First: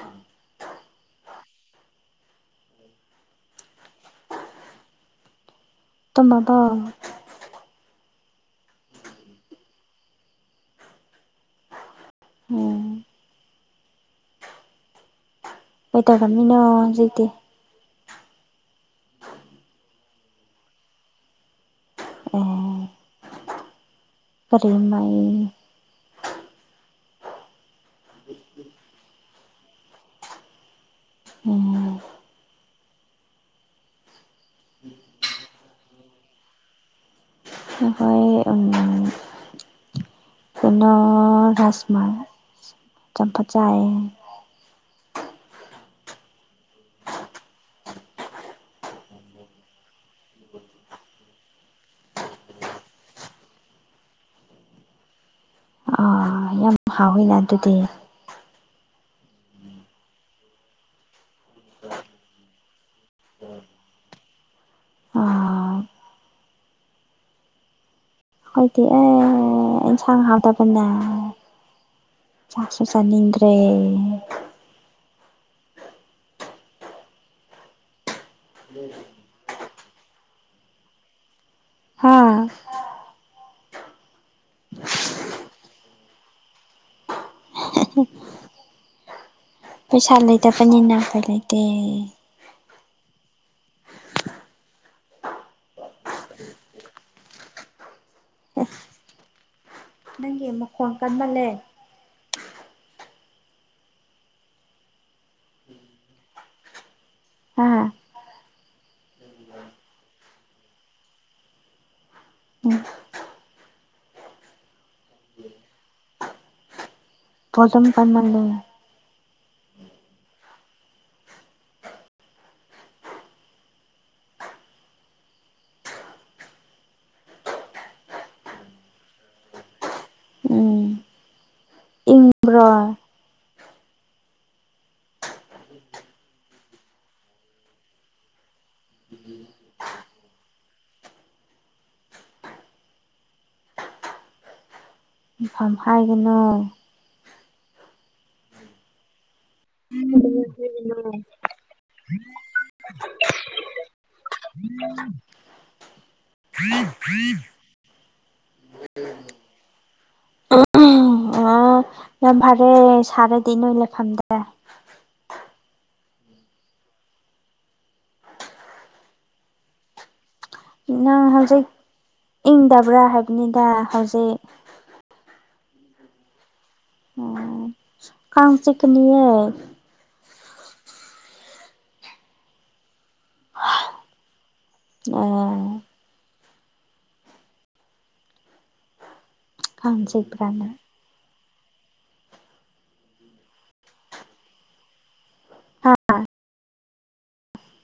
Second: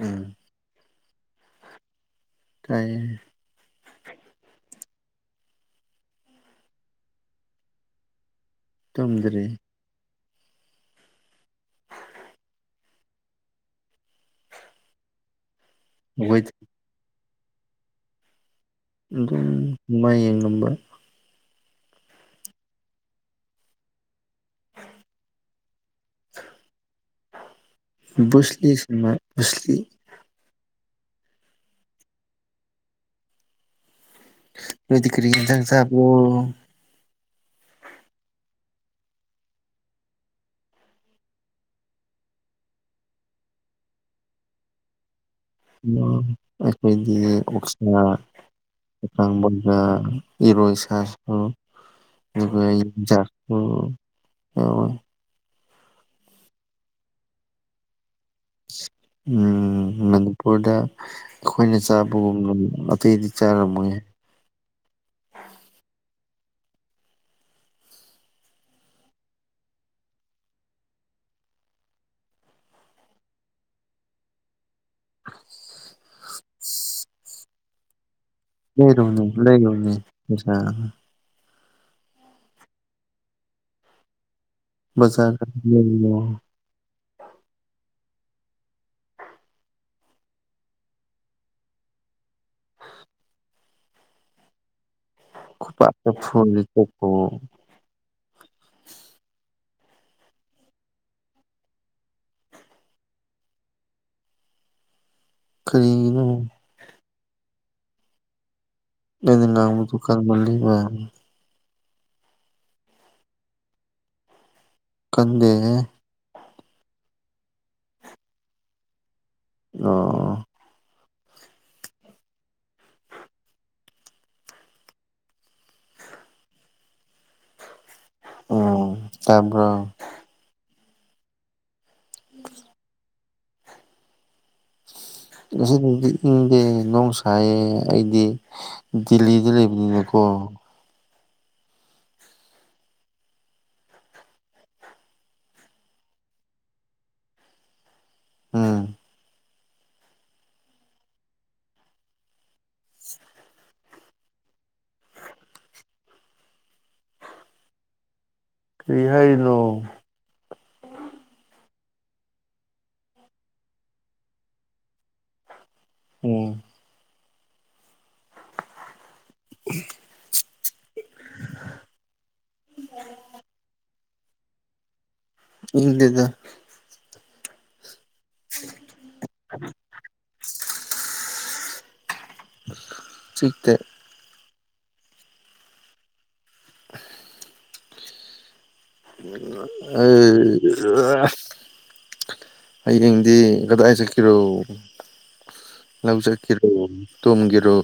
ꯎꯝ ꯇꯥꯏ꯫ ꯇꯨꯝꯃꯕꯣ꯫ ꯇꯨꯝꯗ꯭ꯔꯤ꯫ ꯎꯝ ꯀꯩ ꯇꯧꯔꯝꯃꯤꯅꯣ ꯍꯧꯖꯤꯛꯇꯤ꯫ ꯑꯗꯨꯝ ꯁꯤꯃꯥ ꯌꯦꯡꯉꯝꯕ꯫ ꯑꯦ ꯀꯔꯤ ꯁꯤꯃꯥꯏ ꯕꯨꯁꯂꯤ ꯁꯤꯟꯅꯤꯃ ꯕꯨꯁꯂꯤ꯫ ꯎꯝ ꯅꯣꯏꯗꯤ ꯀꯔꯤ ꯍꯤꯡꯖꯥꯡ ꯆꯥꯕꯔꯣ꯫ ꯍꯣꯏ ꯍꯣꯏ [unintelligible] ꯑꯗꯨꯅ ꯔꯖꯃ ꯆꯝꯐꯨꯠ ꯆꯌꯦ꯫ ꯑꯩꯈꯣꯏꯗꯤ ꯑꯣꯁ꯫ ꯍꯈꯥꯡꯕꯥ ꯏꯔꯣꯏ ꯁꯥꯏ [unintelligible] ꯑ ꯌꯥꯝ ꯍꯥꯎꯏꯅ ꯑꯗꯨꯗꯤ꯫ ꯎꯝ ꯃꯅꯤꯄꯨꯔꯗ ꯑꯩꯈꯣꯏꯅ ꯆꯥꯕꯒꯨꯝꯅ ꯑꯇꯩꯗꯤ ꯆꯥꯔꯝꯃꯣꯏ꯫ ꯑꯥ ꯑꯩꯈꯣꯏꯗꯤ ꯑꯦ ꯑꯦꯟꯁꯥꯡ ꯍꯥꯥꯎꯇꯕꯅ꯫ ꯆꯁꯨ ꯆꯅꯤꯡꯗ꯭ꯔꯦ꯫ ꯂꯩꯔꯨꯝꯅꯤ ꯂꯩꯔꯨꯝꯅꯤ ꯄꯩꯁ ꯍꯥꯥ꯫ [unintelligible] [unintelligible] ꯄꯩꯁꯥ ꯂꯩꯗꯄꯅꯤ ꯅꯅꯥꯈꯣꯏ ꯂꯩ ꯇ ꯄꯦ ꯐꯣꯟ ꯆꯣ ꯑꯁ ꯅꯪꯒꯤ ꯃꯈꯣꯟ ꯀꯟꯃꯜꯂꯦ ꯈꯔꯤꯅ ꯑꯥ ꯑꯦ ꯂꯕꯨꯗꯨꯀꯥꯟ ꯃ ꯂꯩꯕ ꯎꯝ ꯀꯟꯗꯦ ꯐꯖꯝ ꯀꯃꯜ ꯂꯩ ꯑꯣ ꯎꯝ ꯇꯕ꯭ꯔ ꯁꯤꯝꯔꯣ ꯑꯁꯤꯗꯗꯤ ꯏꯪꯗꯦ ꯅꯣꯡ ꯁꯥꯏꯌꯦ ꯑꯩꯗꯤ ꯗ ꯗ ꯄꯀꯣ ꯃꯐꯝꯐꯝ ꯍꯥꯏꯒꯅꯨ ꯎꯝ ꯎꯅ ꯎ ꯐ꯭ꯔꯤ ꯐ꯭ꯔꯤ ꯀꯔꯤꯍꯏꯅꯣ ꯎꯝ ꯑꯣ ꯌꯥꯝ ꯐꯔꯦ ꯁꯥꯔꯗꯤ ꯅꯣꯏ ꯂꯩꯐꯝꯗꯦ ꯎꯝ ꯎ ꯅꯪ ꯍꯧꯖꯤꯛ ꯏꯪꯗꯕ꯭ꯔꯥ ꯍꯥꯏꯕꯅꯤꯗ ꯍꯧꯖꯤꯛ ꯏꯗꯤꯗ ꯎꯝ ꯀꯝ ꯆ ꯀꯅꯤ ꯆ ꯇ ꯑꯣ [unintelligible] ꯀꯥꯡ ꯆꯤꯛꯄ꯭ꯔꯥꯅ ꯑꯩ ꯍꯌꯦꯡꯗꯤ ꯀꯗꯥꯏ ꯆꯠꯀꯤꯔꯣ ꯂꯧꯖꯀꯤꯔꯣ ꯇꯝꯒꯔꯣ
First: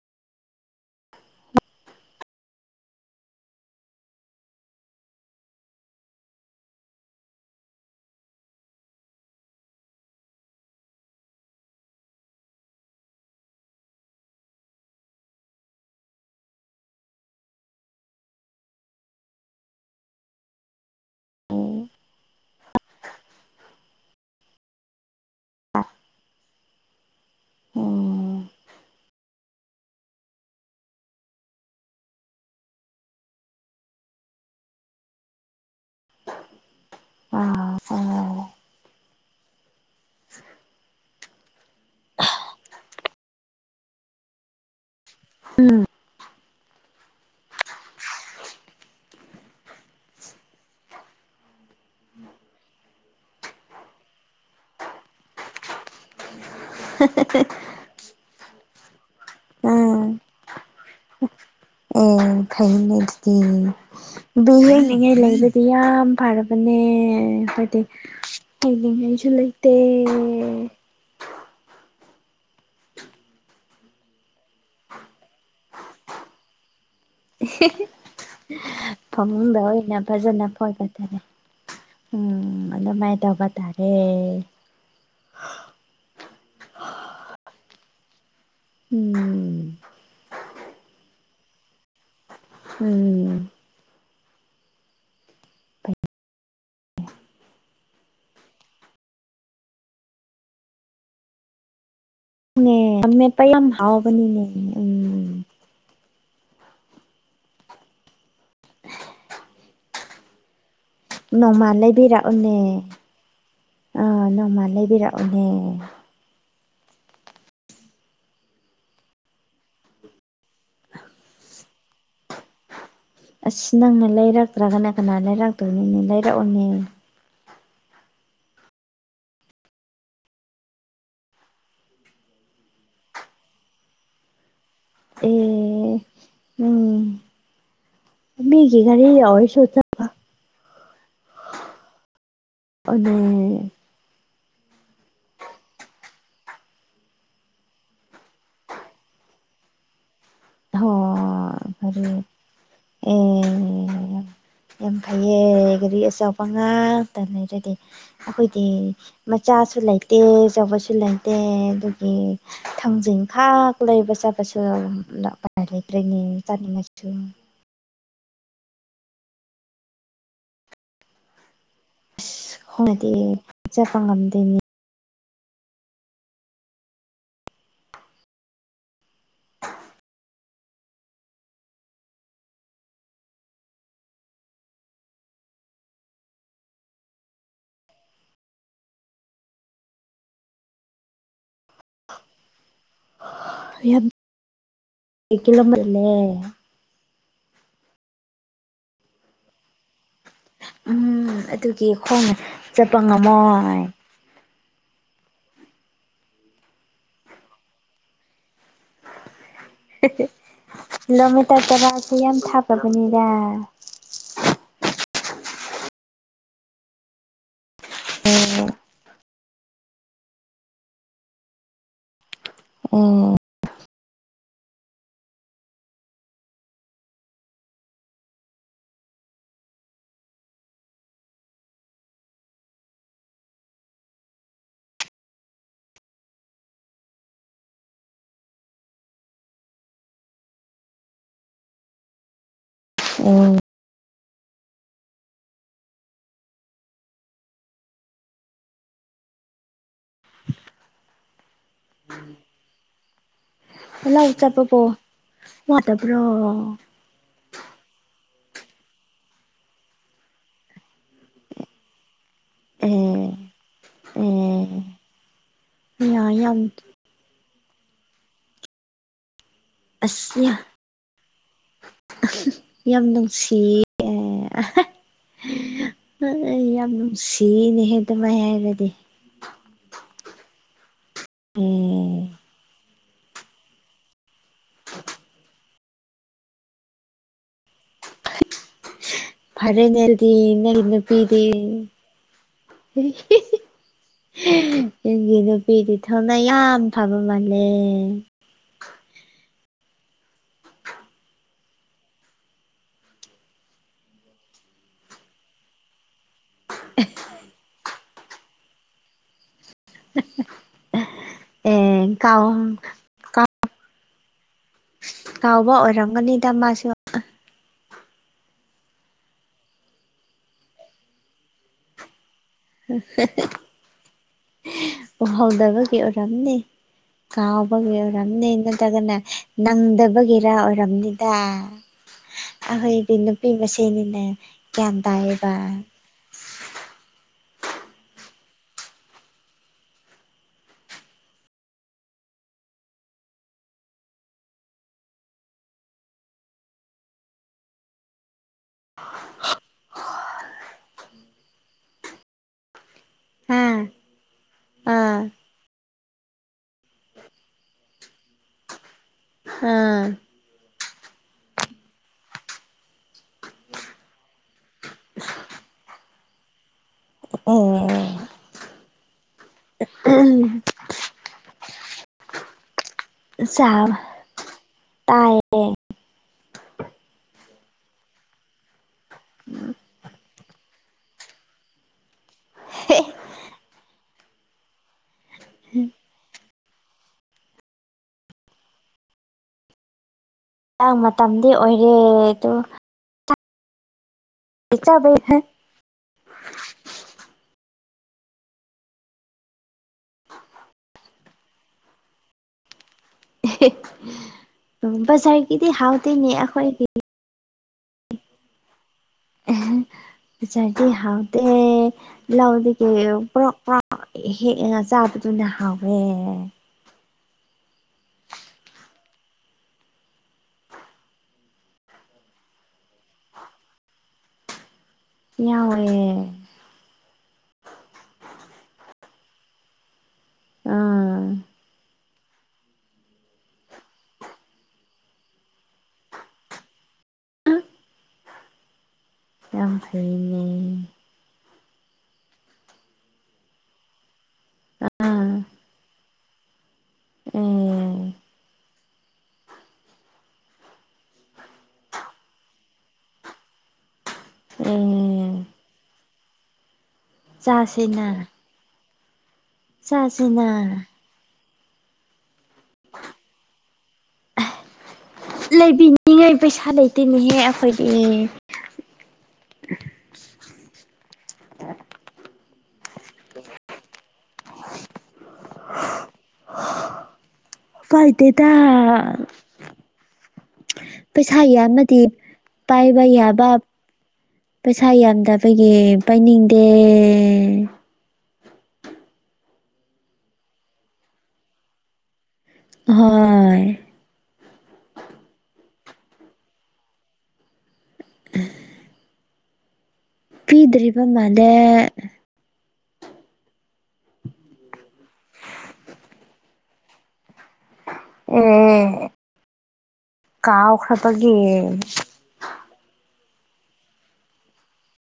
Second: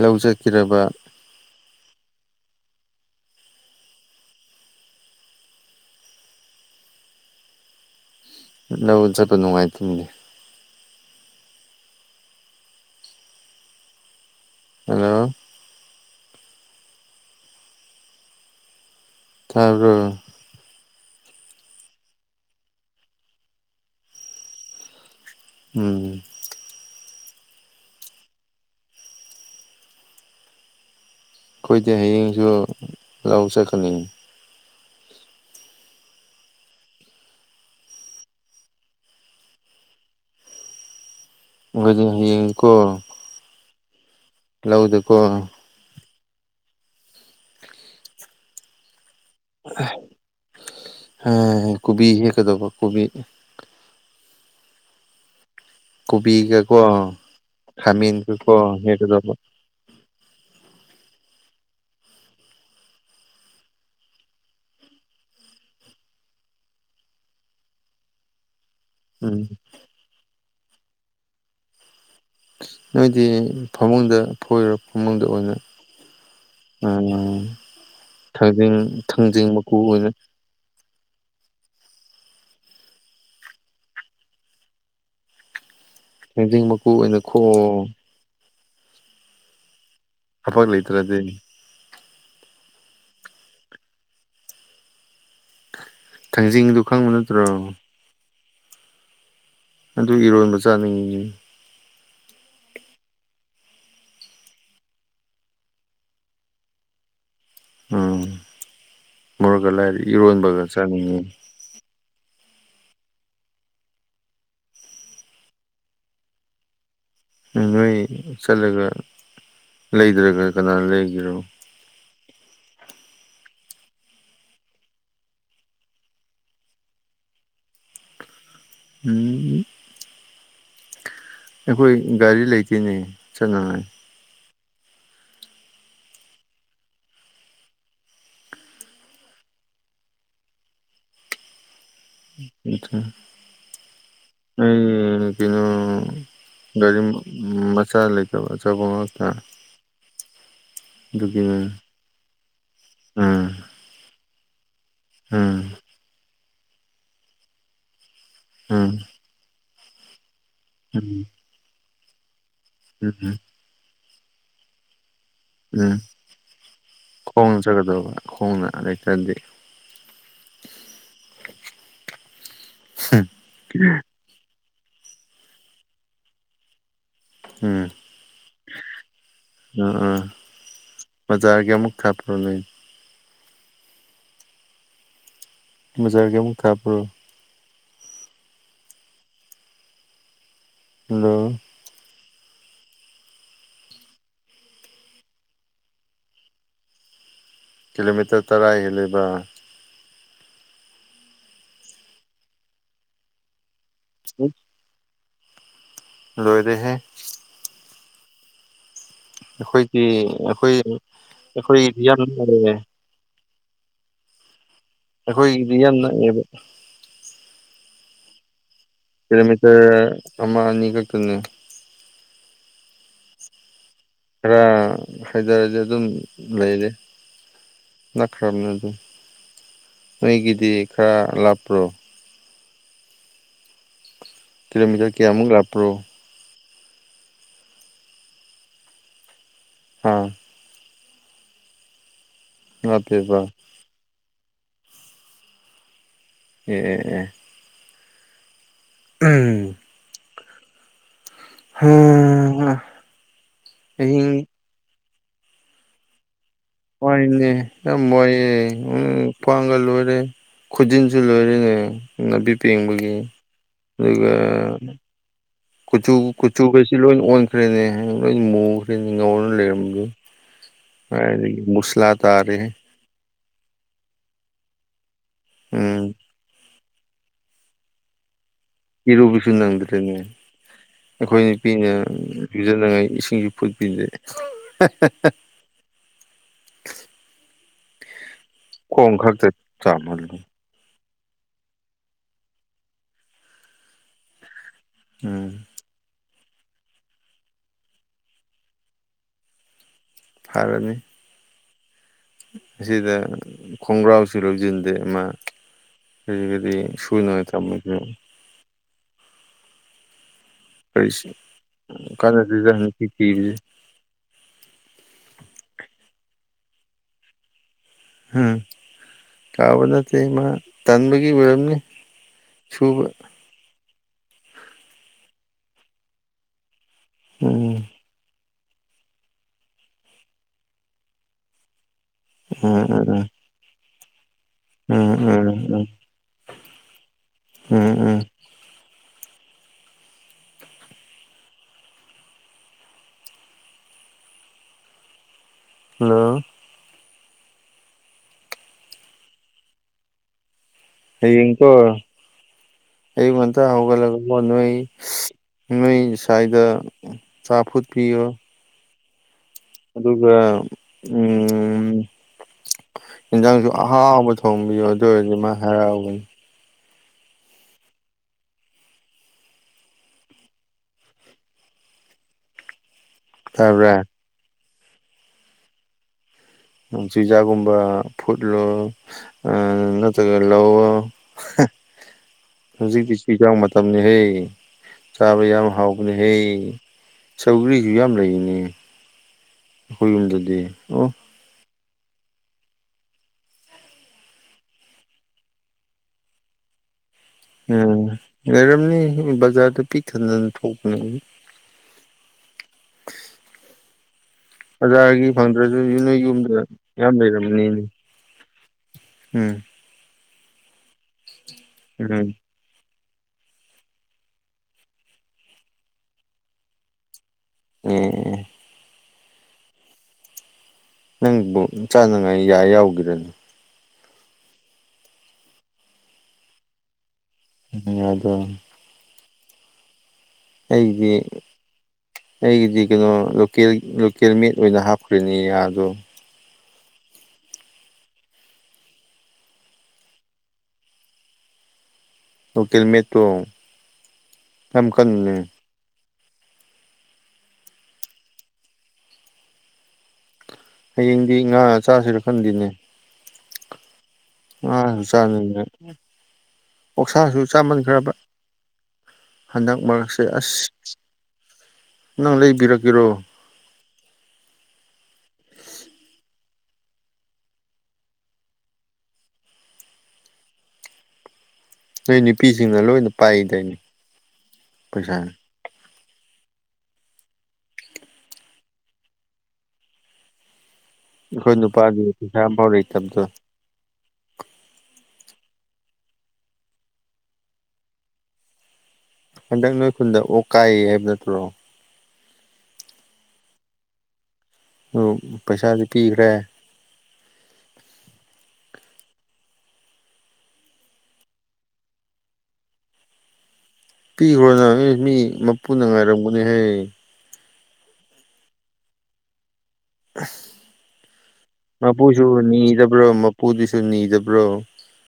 ꯂꯧꯖꯈꯔꯕ ꯂꯧ ꯆꯠꯄ ꯅꯨꯡꯉꯥꯏꯇꯣꯏꯃꯤꯅꯦ ꯍꯜꯂꯣ ꯇꯥꯔꯕꯣ ꯎꯝ ꯎꯝ ꯑꯩꯈꯣꯏꯗ ꯍꯌꯦꯡꯁꯨ ꯂꯧ ꯆꯀꯠꯅꯤꯡꯉꯤ ꯑ ꯐ [unintelligible] ꯣꯏꯗꯤ ꯍꯡꯀꯣ ꯂꯧꯗꯀꯣ ꯎꯝ ꯑꯗꯨ ꯀꯕꯤ ꯍꯀꯗ ꯀꯣꯕꯤ ꯀꯣꯕꯤ ꯀꯦ ꯀꯣ ꯈꯃꯤꯟ ꯀ ꯀꯣ ꯍꯦ ꯑꯩ ꯐꯅ ꯑꯗꯨꯗꯤ ꯕꯤ ꯍꯤꯡꯅꯤꯡꯉꯥꯏ ꯂꯩꯕꯗꯤ ꯌꯥꯝ ꯐꯔꯕꯅꯦ ꯍꯥꯏꯣꯏꯗꯤ ꯍꯥꯏꯅꯤꯡꯉꯩꯁꯨ ꯎꯝ ꯂꯩꯇꯦ ꯅꯣꯏꯗꯤ ꯐꯃꯨꯡꯗ ꯐꯣꯏꯔꯣ ꯐꯃꯨꯡꯗ ꯑꯣꯏꯅ [unintelligible] ꯎꯝ ꯊꯥꯡꯖꯤꯡ ꯊꯥꯡꯖꯤꯡ ꯐꯃꯕ ꯃꯀꯨ ꯑꯣꯏꯅ ꯐꯖꯅ ꯐꯣꯏꯒꯗꯔꯦ ꯎꯝ ꯑꯗ ꯃꯥꯏ ꯇꯒ ꯇꯔꯦ ꯂꯝꯖꯤꯡ ꯃꯀꯨ ꯑꯣꯏꯅ ꯈꯣ ꯎꯝ ꯊꯐꯛ ꯂꯩꯇ꯭ꯔꯗꯤ ꯎꯝ ꯊꯥꯡꯖꯤꯡꯗꯨ ꯈꯪꯕ ꯅꯠꯇ꯭ꯔꯣ ꯑꯗꯨ ꯏꯔꯣꯟꯕ ꯆꯥꯅꯤꯡꯉꯤꯅꯦ ꯅꯦ ꯃꯦꯠꯄ ꯌꯥꯝ ꯍꯥꯎꯕꯅꯤꯅꯦ ꯎꯝ ꯎꯝ ꯃꯣꯔꯛꯀ ꯂꯥꯏꯗꯤ ꯏꯔꯣꯟꯕꯒ ꯆꯥꯅꯤꯡꯉꯤ ꯅꯣꯡꯃꯥ ꯂꯩꯕꯤꯔꯛꯎꯅꯦ ꯑꯥ ꯅꯣꯡꯃꯥ ꯂꯩꯕꯤꯔꯛꯎꯅꯦ ꯅꯣꯏ ꯆꯠꯂꯒ ꯂꯩꯗ꯭ꯔꯒ ꯀꯅꯥꯅ ꯂꯩꯒꯔꯣ ꯑꯁ ꯅꯪꯅ ꯂꯩꯔꯛꯇ꯭ꯔꯒꯅ ꯀꯅꯥ ꯂꯩꯔꯛꯇꯣꯏꯅꯅꯦ ꯂꯩꯔꯛꯎꯅꯦ ꯎꯝ ꯑꯩꯈꯣꯏ ꯒꯥꯔꯤ ꯂꯩꯇꯣꯏꯅꯦ ꯆꯠꯅꯉꯥꯏ ꯑꯦ ꯎ ꯑꯃꯤꯒꯤꯒꯥꯔꯤꯍꯁ ꯑ ꯆꯠꯂꯣꯅꯦ ꯑꯩ ꯀꯩꯅꯣ ꯒꯥꯔꯤ ꯃꯆꯥꯥ ꯂꯩꯇ ꯆ ꯀ ꯍ ꯐ ꯎꯝ ꯑꯦ ꯌꯥꯝ ꯎꯝ ꯐꯩꯌꯦ ꯒꯥꯔꯤ ꯑꯆꯥꯎꯕ ꯉꯥꯛꯇ ꯂꯩꯔꯗꯤ ꯑꯩꯈꯣꯏꯗꯤ ꯎꯝ ꯃꯆꯥꯁꯨ ꯂꯩꯇꯦ ꯑꯆꯧꯕꯁꯨ ꯎꯝ ꯂꯩꯇꯦ ꯑꯗꯨꯒꯤ ꯎꯝ ꯊꯥꯡꯖꯤꯡꯈꯥꯛ ꯀꯂꯕꯁꯕꯁꯨꯔ ꯀ꯭ꯔꯦꯅꯤ ꯇꯥꯅꯤꯡꯉꯁꯨ ꯍꯣꯡ ꯆꯒꯗꯕ ꯈꯣꯡꯅ ꯂꯩꯇꯗꯗꯤ ꯑꯁ ꯈꯣꯡꯅꯗ ꯆꯠꯄ ꯉꯝꯗꯦꯅꯦ ꯎꯝ ꯑ ꯑ ꯃꯖꯥꯒꯦ ꯑꯃꯨꯛ ꯈꯥꯄꯔꯣ ꯃꯖꯔꯒꯃ ꯈꯥꯕ꯭ꯔꯣ ꯍꯜꯂꯣ ꯀꯂꯣꯔ ꯂꯩꯦ ꯀꯤꯂꯣꯃꯤꯇꯔ ꯇꯔꯥ ꯍꯦꯜꯜꯂꯤꯕ ꯎꯝ ꯑꯗꯨꯒꯤ ꯈꯣꯡꯅ ꯆꯠꯄ ꯉꯝꯃꯣꯏ ꯎꯝ ꯂꯣꯏꯣꯏꯗ ꯍꯦ ꯑꯩꯈꯣꯏꯗꯤ ꯑꯩꯈꯣꯏ ꯀꯂꯣꯃꯤꯇꯔ ꯑꯩꯈꯣꯏꯒꯤꯗꯤ ꯇꯔꯥꯁꯦ ꯌꯥꯝ ꯅꯛꯑꯦ ꯊꯥꯈꯕꯅꯤꯗ ꯑꯩꯈꯣꯏꯒꯤꯗꯤ ꯌꯥꯝ ꯅꯛꯉꯦꯕ ꯎꯝ ꯀꯤꯂꯣꯃꯤꯇꯔ ꯑꯃꯃꯅꯤ ꯀꯛꯇꯅꯤ ꯑꯣ ꯈꯔ ꯍꯥꯏꯖꯔꯗꯤ ꯑꯗꯨꯝ ꯂꯩꯔꯦ ꯅꯥꯛꯈ꯭ꯔꯕꯅꯤ ꯑꯗꯨꯝ ꯅꯣꯏꯒꯤꯗꯤ ꯈꯔ ꯂꯥꯞꯄ꯭ꯔꯣ ꯀꯤꯂꯣꯃꯤꯇꯔ ꯀꯌꯥꯃꯨꯛ ꯂꯥꯛꯞꯄ꯭ꯔꯣ ꯑꯥ [unintelligible] ꯑꯦ ꯑꯦ- ꯑꯦ-ꯑꯦ_ _ ꯎꯝ_ _ [unintelligible] ꯂꯧ ꯑꯍꯤꯡ ꯆꯠꯄꯕꯣ ꯋꯥꯗꯕ꯭ꯔꯣ꯫ [inaudible] ꯈꯨꯖꯤꯟꯁꯨ ꯂꯣꯏꯔꯦꯅꯦ ꯅꯥꯄꯤ ꯑꯦ ꯄꯦꯡꯕꯒꯤ ꯑꯗꯨꯒ_ ꯑꯦ _ ꯀꯨꯆꯨ ꯌꯥ ꯌꯥꯝ ꯀꯨꯆꯨꯒꯁꯤ ꯂꯣꯏꯅ ꯑꯣꯟꯈ꯭ꯔꯦꯅꯦ ꯂꯣꯏ ꯃꯨꯈ꯭ꯔꯦꯅꯦ ꯉꯧꯔ ꯂꯩꯔꯝ_ _ ꯑꯁ ꯀ꯭ꯔꯥꯏꯗꯒꯤ ꯃꯨꯁꯂ ꯇꯥꯔꯦꯍꯦ꯫ ꯌꯥꯝ ꯅꯨꯡꯁꯤꯌꯦ ꯑꯍ꯫ ꯎꯝ ꯑ ꯑ ꯌꯥꯝ ꯅꯨꯡꯁꯤꯌꯦꯅꯦꯍꯦ ꯑꯗꯨꯃꯥꯏ ꯍꯥꯏꯔꯗꯤ꯫ ꯏꯔꯨꯕꯁꯨ ꯅꯪꯗ꯭ꯔꯤꯕꯅꯦ ꯑꯩꯈꯣꯏ ꯅꯨꯄꯤꯅ_ ꯎꯝ _ [inaudible] ꯈꯣꯡ ꯈꯛꯇ [inaudible] ꯅꯨꯄꯤꯗꯤ ꯆꯥꯝꯍꯜꯂꯦ ꯅꯪꯒꯤ ꯎꯝ ꯅꯨꯄꯤꯗꯨ_ _ ꯊꯣꯝꯅ ꯌꯥꯝ ꯐꯕ ꯃꯥꯟꯜꯦ꯫ ꯐꯔꯅꯤ꯫ ꯑꯁꯤꯗ ꯈꯣꯡꯒ꯭ꯔꯥꯎꯁꯤꯔꯣ ꯖꯤꯟꯗꯤ ꯑꯃꯥ_ _ ꯖꯤꯟꯒꯗꯤ ꯁꯨꯅꯕ ꯊꯃꯣꯏꯗ꯭ꯔꯣ꯫ [inaudible] ꯀꯔꯤꯁꯨ ꯑꯦ ꯀꯥꯟꯅꯗꯦꯗ ꯀꯥꯎ ꯅꯨꯄꯤ ꯀꯥꯎ ꯊꯤꯕꯖꯤ꯫ ꯀꯥꯎꯕ ꯑꯣꯏꯔꯝꯒꯅꯤꯗ ꯃꯥꯁꯨ꯫ ꯍꯝ ꯀꯥꯎꯕ ꯅꯠꯇꯦ ꯃꯥ ꯇꯟꯕꯒꯤ ꯑꯣꯏꯔꯝꯅꯤ꯫ ꯁꯨꯕ ꯎꯍꯧꯗꯕꯒꯤ ꯑꯣꯏꯔꯝꯅꯤ꯫ ꯎꯝ ꯀꯥꯎꯕꯒꯤ ꯑꯣꯏꯔꯝꯅꯤꯗ꯫ ꯅꯠꯇ꯭ꯔꯒꯅꯦ ꯅꯪꯗꯕꯒꯤꯔ ꯑꯣꯏꯔꯝꯅꯤꯗ ꯎꯝ ꯑꯍꯣꯏꯒꯤ ꯅꯨꯡ ꯎꯝ ꯅꯨꯄꯤꯒ ꯁꯦꯝꯃꯤꯅꯦ ꯒ꯭ꯌꯥꯟ ꯎꯝ ꯇꯥꯏꯌꯦꯕ꯫ ꯎꯝ ꯎꯝ ꯎꯝ ꯎꯝ꯫ ꯍꯜꯂꯣ ꯍꯌꯦꯡꯀꯣ ꯑꯌꯨꯛ ꯉꯟꯇ ꯍꯧꯒꯠꯂꯒ ꯀꯣ ꯅꯣꯏ꯫ ꯑꯥ_ _ ꯅꯣꯏ ꯁꯥꯏꯒ ꯆꯥ ꯐꯨꯠꯄꯤꯔꯣ꯫ ꯑꯥ ꯑꯗꯨꯒ ꯎꯝ_ _ ꯑꯦꯟꯖꯥꯡꯖꯨ ꯑꯍꯥꯎꯕ ꯊꯣꯡꯕꯤꯌꯣ ꯑꯗꯣ ꯑꯣꯏꯔꯗꯤ ꯃꯥ ꯍꯔꯥꯎꯒꯅꯤ꯫ ꯑꯦ ꯇꯥꯕ꯭ꯔꯥ [inaudible] ꯅꯨꯡꯁꯤꯗꯥꯛꯀꯨꯝꯕ ꯐꯨꯠꯂꯣ꯫ ꯑ ꯅꯇ꯭ꯔꯒꯥ ꯂꯧꯑꯣ꯫ ꯍꯧꯖꯤꯛꯇꯤ ꯆꯨꯏꯖꯥꯡ ꯃꯇꯝꯅꯦꯍꯦ ꯆꯥꯕ ꯌꯥꯝ ꯍꯥꯎꯕꯅꯦꯍꯦ꯫ ꯁꯧꯒ꯭ꯔꯤꯖꯨ ꯌꯥꯝ ꯂꯩꯔꯅꯦ ꯑꯈꯣꯏ ꯌꯨꯝꯗꯗꯤ꯫ ꯆꯥꯡ ꯑꯣ ꯃꯇꯝꯗꯤ ꯑꯣꯏꯔꯦ ꯑꯗꯨ_ _ [inaudible] ꯎꯝ ꯂꯩꯔꯝꯅꯤ ꯕꯖꯥꯔꯗ ꯄꯤꯛꯊꯟꯗꯨꯝ ꯊꯣꯛꯄꯅꯦ꯫ [inaudible] ꯑꯗ꯭ꯋꯥꯏꯒꯤ ꯕꯖꯥꯔꯒꯤꯗꯤ ꯐꯪꯗ꯭ꯔꯖꯨ ꯅꯣꯏ ꯍꯥꯎꯇꯦꯅꯦ ꯌꯨꯝꯗ ꯑꯩꯈꯣꯏꯒꯤ ꯌꯥꯝ ꯂꯩꯔꯝꯃꯅꯤꯅꯦ꯫ ꯑꯍꯦ ꯑꯆꯥꯔꯗꯤ ꯍꯥꯎꯗꯦ ꯎꯝ ꯂꯧꯗꯒꯤ ꯋ ꯍꯦꯛꯑꯒ ꯆꯥꯕꯗꯨꯅ ꯍꯥꯎꯋꯦ꯫ ꯑꯦ ꯑꯦ ꯅꯪꯕꯨ ꯆꯥꯅꯉꯥꯏ ꯌꯥ ꯌꯥꯎꯒꯤꯔꯅꯦ꯫ ꯌꯥꯎꯋꯦ ꯎꯗꯦ ꯑꯩꯗꯤ ꯑꯥ ꯑꯩꯒꯤꯗꯤ ꯀꯩꯅꯣ ꯂꯣꯀꯦꯜ ꯂꯣꯀꯦꯜ ꯃꯤꯠ ꯑꯣꯏꯅ ꯍꯥꯞꯈ꯭ꯔꯅꯤ ꯌꯥꯗꯣ ꯌꯥꯝ ꯐꯩꯅꯦ ꯂꯣꯀꯦꯜ ꯃꯦꯇꯔꯣ ꯃꯈꯟ ꯃꯈꯟ ꯑꯥ ꯗꯨꯅꯦ ꯎꯝ ꯍꯌꯦꯡꯗꯤ ꯉꯥ ꯆꯥꯁꯤꯔ ꯈꯟꯗꯦꯅꯦ ꯑꯦ ꯉꯥꯁꯨ ꯆꯥꯅꯤꯡ ꯑꯣꯛꯁꯥꯁꯨ ꯆꯥꯁꯤꯅ ꯆꯥꯃꯟꯈ꯭ꯔꯕ ꯍꯟꯗꯛ ꯃꯔꯛꯁꯦ ꯆꯥꯁꯤꯅ ꯑꯁ ꯅꯪ ꯂꯩꯕꯤꯔꯛꯀꯦꯔꯣ ꯂꯩꯕꯤꯅꯤꯉꯥꯏ ꯄꯩꯁꯥ ꯂꯩꯇꯦꯅꯦꯍꯦ ꯑꯩꯈꯣꯏꯗꯤ ꯅꯣꯏ ꯅꯨꯄꯤꯁꯤꯡꯅ ꯂꯣꯏꯅ ꯄꯥꯏꯗꯣꯏꯅꯤ ꯄꯩꯁꯥ [inaudible] ꯄꯥꯏꯗꯦꯗ ꯄꯩꯁꯥꯒꯤ ꯑꯩꯈꯣꯏ ꯑꯃꯗꯤ ꯅꯨꯄꯥꯗꯤ ꯄꯩꯁꯥ ꯑꯝꯐꯥꯎ ꯄꯥꯏꯕ ꯂꯩꯇꯕꯗꯣ ꯌꯥꯕ ꯄꯩꯁꯥ ꯌꯥꯝꯗꯕꯒꯤ ꯄꯥꯏꯅꯤꯡꯗꯦ ꯍꯟꯗꯛ ꯅꯣꯏ ꯈꯨꯟꯗ ꯑꯣꯛ ꯀꯥꯏꯌꯦ ꯍꯥꯏꯕ ꯅꯠꯇ꯭ꯔꯣ ꯍꯣꯏ ꯑꯗꯨ ꯄꯩꯁꯥꯗꯤ ꯄꯤꯈ꯭ꯔꯦ ꯄꯤꯗ꯭ꯔꯤꯕ ꯃꯥꯂꯦ ꯄꯤꯈ꯭ꯔꯣ ꯅꯪ ꯃꯤ ꯃꯄꯨꯅ ꯉꯥꯏꯔꯝꯒꯅꯦꯍꯦ ꯑꯦ ꯀꯥꯎ ꯈꯕꯒꯤ ꯁꯨ ꯅꯤꯗꯕ꯭ꯔꯣ ꯃꯄꯨꯗꯨꯁꯨ ꯅꯤꯗꯕ꯭ꯔꯣ